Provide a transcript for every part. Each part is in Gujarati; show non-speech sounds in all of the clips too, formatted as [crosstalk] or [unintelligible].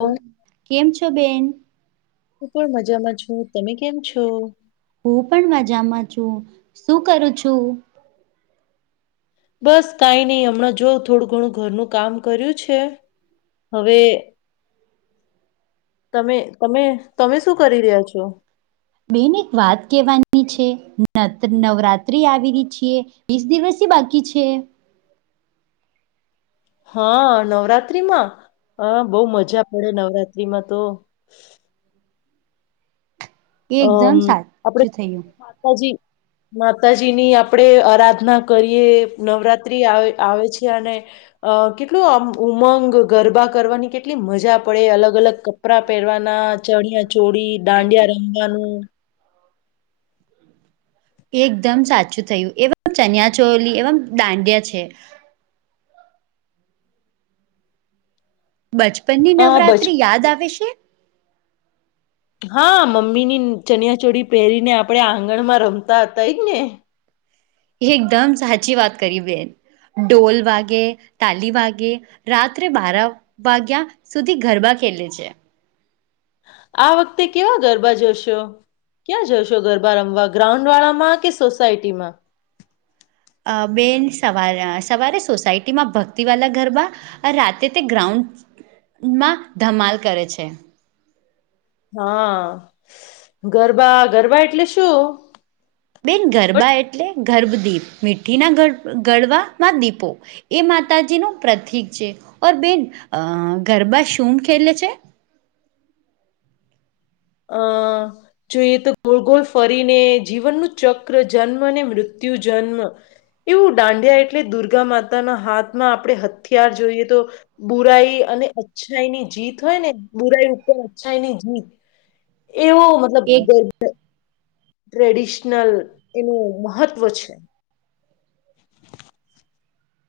હું કેમ છો બેન? હું પણ મજામાં છું. તમે કેમ છો? હું પણ મજામાં છું. શું કરો છો? બસ કાંઈ નહીં. હમણાં જો થોડું ઘણું ઘરનું કામ કર્યું છે, હવે તમે-તમે-તમે શું કરી રહ્યા છો? બેન એક વાત કેવાની છે, ન નવરાત્ર્રી આવી છીએ. વીસ દિવસથી બાકી છે. હા નવરાત્રીમાં હ બહ મજા પડે નવરાત્રી આમાં તો. એકદમ અમ આપણે સાચું થયું. માતાજી માતાજી ની આપણેે આરાધના કરીએ નવરાત્ર્રી આવે આવે છે અને અ કેટલુ મ ઉમંગ ગરબા કરવાની કેટલી મજા પડે અલગ અલગ કપડા ચોરી દાંડિયા રમવાનું. એકદમ સાચું થયું એ ચનિયાચોલી એવમ દાંડિયા છે. બચપન ની અ બચ નવરાત્રી યાદ આવે છે? હા મમ્મી ની ચનિયા ચોળી પહેરીને આપણેે આંગણ માં રમતા હતા જ ને? એકદમ સાચી કરી બેન. ડઢોલ વાગે, તાલી વાગે, રાત્રે બારા વાાગ્યા સુધી, ગરબા ખેલે છે. આ વખતે કેવા ગરબા જોશો? ક્યાં જશો ગરબા રમવા ગ્રાઉન્ડ વાળામાં કે સોસાયટીમાં? અ બેન સવાર સોસાયટીમાં ગરબા. રાતે તે ગ્રાઉન્ડમાં ધમાલ કરે છે. હા, ગરબા ગરબા એટલે શું? બેન ગરબા એટલે ગર્ભદીપ મીઠી ના ગરબામાં દીપો. એ માતાજીનું પ્રતિક છે, ઓર બેન ગરબા શું ખેલે છે? હા. જોઈએ તો ગોળ ગોલ ફરીને જીવનનું ચક્ર જન્મ અને મૃત્યુ-જન્મ. એવું દાંડિયા એટલે દુર્ગા માતાના હાથમાં આપણે હથિયાર જોઈએ તો બુરાઈ અને અચ્છાઈની જીત હોય ને બુરાઈ ઉપર અચ્છાઈની જીત. એવો મતલબ એક ટ્રેડિશનલ એનું મહત્વ છે.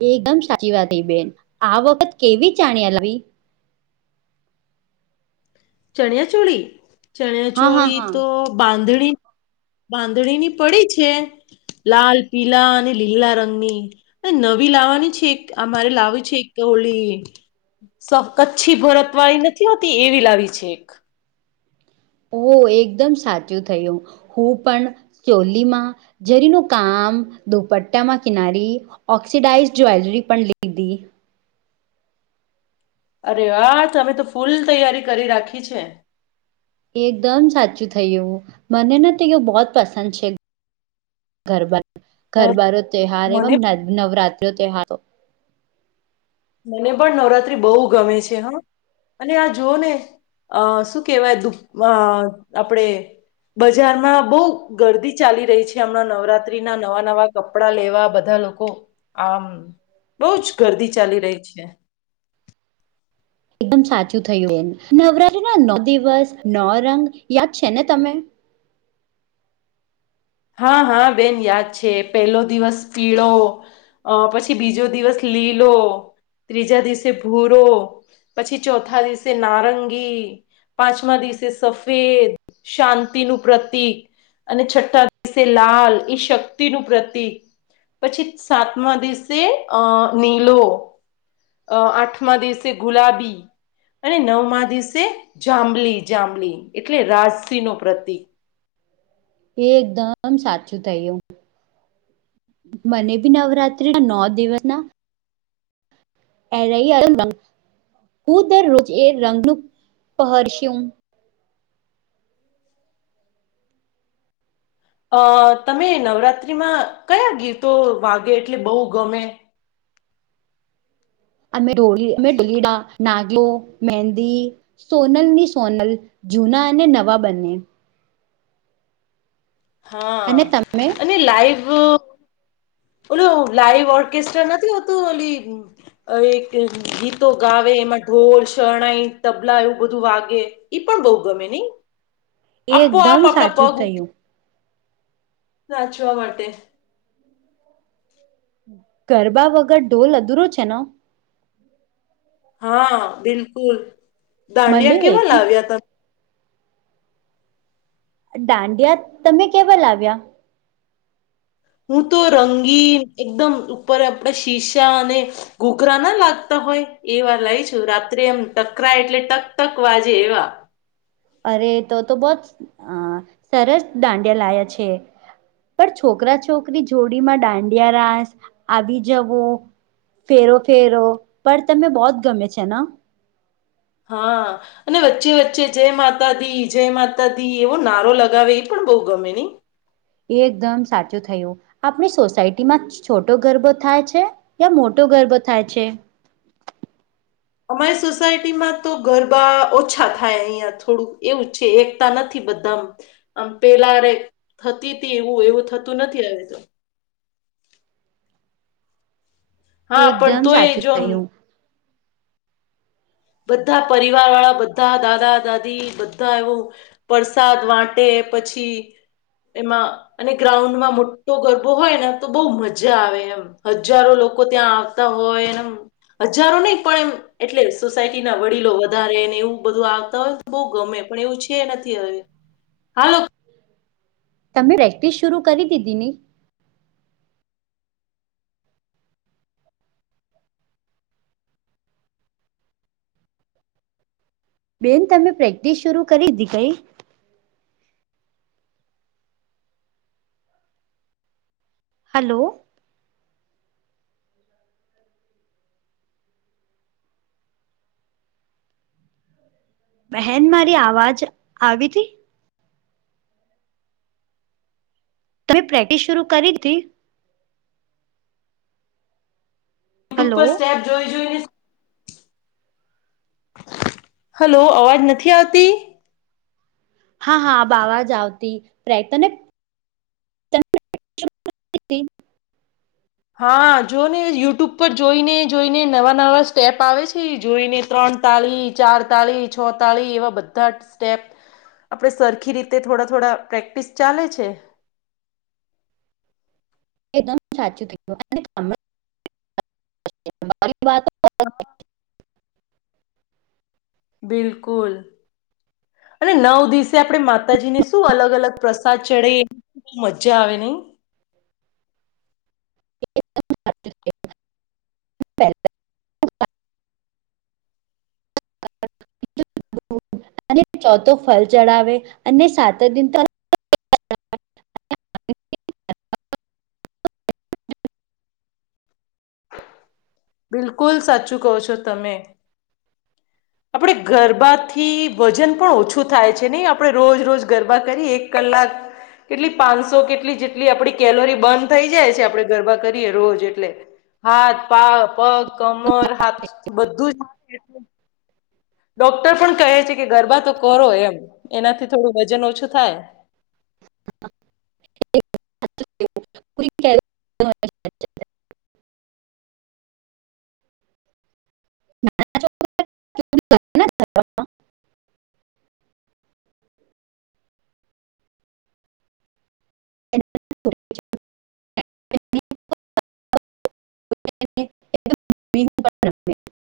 એકદમ સાચી વાત થઈ બેન આ વખત કેવી જાણ્યા લવી? ચણિયાચોળી હા હા ચણિયાચોળી હા તો બાંધણી બાંધણીની પડી છે, લાલ પીલા અને લીલા રંગની. નવી લાવવાની છે એક અમારે લાવું છે એક હોળી. કચ્છી ભરત વાળી નથી હોતી એવી લાવી છે એક. ઓ સાચું થયું, હું પણ ચોલીમાં જરીનું કામ દુપટ્ટામાં કિનારી ઓક્સિડાઝ જ્વેલરી પણ લીધી. અરે હા તમે તો ફૂલ તૈયારી કરી રાખી છે. એકદમ થયયું ને, તો બહુંત પસંદ છે. રબ નવ- ઘરબારો તહાર એ મને નવરાત્રી તાર મને પણ નવરાત્રી બહુ ગમે છે હા. આ જુઓ ને અ શું આપણેે બજારમાં બહુ ગરદી ચાલી રહી છે હમણાં નવરાત્રી ના નવા-નવા કપડા લેવા બધા લોકો આમ બહુ જ ગર્દી ચાલી રહી છે. એકદમ સાચું થયું એ નવરાત્રીના નવ દિવસ નો રંગ યાદ છે ને તમે? હા, હા બેન યાદ છે પેલો દિવસ પીળો. અ પછી બીજો દિવસ લીલો. ત્રીજા દિવસે ભૂરો, પછી ચોથા દિવસે નારંગી. પાંચમા દિવસે સફેદ શાંતિનું પ્રતીક અને છઠ્ઠા દિવસે લાલ એ શક્તિનું પ્રતીક પછી સાતમા દિવસે અ નીલો. અ આઠમા દિવસે ગુલાબી. અને નવમાં દિવસે જાંબલી, જાંબલી એટલે રાજસીહનો પ્રતિક. એકદમ સાચું થાય એવું. મને બી નવરાત્રીના નો દિવસના એર હું દરરોજ એ રંગનું પહરસુ અ તમે નવરાત્રીમાં કયા ગીતો વાગે એટલે બો ગમે. અમે ઢોળ ડોલીડા નાગલો. મેહદી સોનલની સોનલ જૂના અને નવા બંને. હા અને તમે અને લાઈવ ઓલું લાઈવ ઓર્કેસ્ટ્રા નથી હોતું ઓલી અ એક ગીતો ગાવે એમાં ઢોલ શરણાઈ, તબલા એવું બધું વાગે. ઈ પણ બો ગમે નય એ આપોઆપ એકદમ આપણા સાચું પગ ઊઠી થયું નાચવા માટે ગરબા વગર ઢોલ અધૂરો છે ન? હા, બિલકુલ મને દાંડિયા કેવા એથી લાવ્યા તમે. દાંડિયા તમે કેવા લાવ્યા? હું તો રંગીન એકદમ ઉપર આપડા શીશા અને ઘૂઘરા ના લાગતા હોય એવા લાઇ છું રાત્રે એમ ટકરાય એટલે ટક ટક વાજે એવા. અરે તો તો બો જ અ સરસ દાંડિયા લાયા છે. પણ છોકરા છોકરી જોડીમાં દાંડિયા રાસ આવી જવો ફેરો ફેરો પર તમે બોહત ગમે છે ન? હા. અને વચ્ચે વચ્ચે જય માતા દી, જય માતા દી એવો નારો લગાવે એ પણ બો ગમે ની. એકદમ સાચું થયું. આપણી સોસાયટીમાં છોટો ગરબો થાય છે, યા મોટો ગરબો થાય છે. અમારી સોસાયટીમાં તો ગરબા ઓછા થાય અહિયાં થોડું એવું છે એકતા નથી બધા માં. આમ પેલારે થતી તી એવું એવું થતું નથી અવે તો. એ હા પણ એકદમ તો એ સાચું જો મ થયું બધા પરિવાર વાળા બધા દાદા, દાદી બધા એવું વરસાદ વાંટે પછી એમાં અને ગ્રાઉન્ડમાં મોટો ગરબો હોય ને તો બો મજા આવે એમ. હજારો લોકો ત્યાં આવતા હોય અને હજારો નય પણ એમ એટલે. સોસાયટી ના વડીલો વધારે ને એવું બધું આવતા હોય તો બો ગમે પણ એવું છે નથી હવે. હાલો. તમે પ્રેક્ટિસ શરુ કરી દીધી ને? [inaudible] બેન તમે પ્રેક્ટિસ શરૂ કરી દીધી કય? હલો. બહેન મારી અવાજ આવી તી? તમે પ્રેક્ટિસ સુરૂ કરી દીધી? યુટ્યુબ હલો પર સ્ટેપ જોઈ-જોઈ ને હલો અવાજ નથી આવતી? હા હા આબ અવાજ આવતી ટ્રાય કરને. [unintelligible] હા, જો ને યુટ્યુબ પર જોઈને જોઈને નવા-નવા સ્ટેપ આવે છે, જોઈને. ત્રણ તાળી, ચાર તાળી, છ તાળી એવા બધા જ સ્ટેપ. આપણે સરખી રીતે થોડા થોડા પ્રેક્ટિસ ચાલે છે. એકદમ સાચું કીધું. [inaudible] હા. બિલકુલ. અને નવ દિવસે માતાજીને શું અલગ-અલગ પ્રસાદ ચડી. મજા આવે ની. [unintelligible] પહેલા [unintelligible] અને ચોથો ફલ ચડાવે અને સાત દિન તો. [unintelligible] બિલકુલ સાચું કહો છો, તમે. આપણે ગરબાથી વજન પણ ઓછું થાય છે, નહી આપણે રોજ રોજ ગરબા કરી એક કલાક કેટલી પાંચસો કેટલી જેટલી આપડી કેલોરી બન થઈ જાય છે, આપડે ગરબા કરીએ રોજ એટલે હાથ, પા પગ, કમર હાથ બધું જ એ ડોક્ટર પણ કહે છે કે ગરબા તો કરો એમ, એનાથી થોડું વજન ઓછું થાય. [inaudible] [inaudible] [unintelligible] [inaudible] [inaudible] [inaudible] [unintelligible]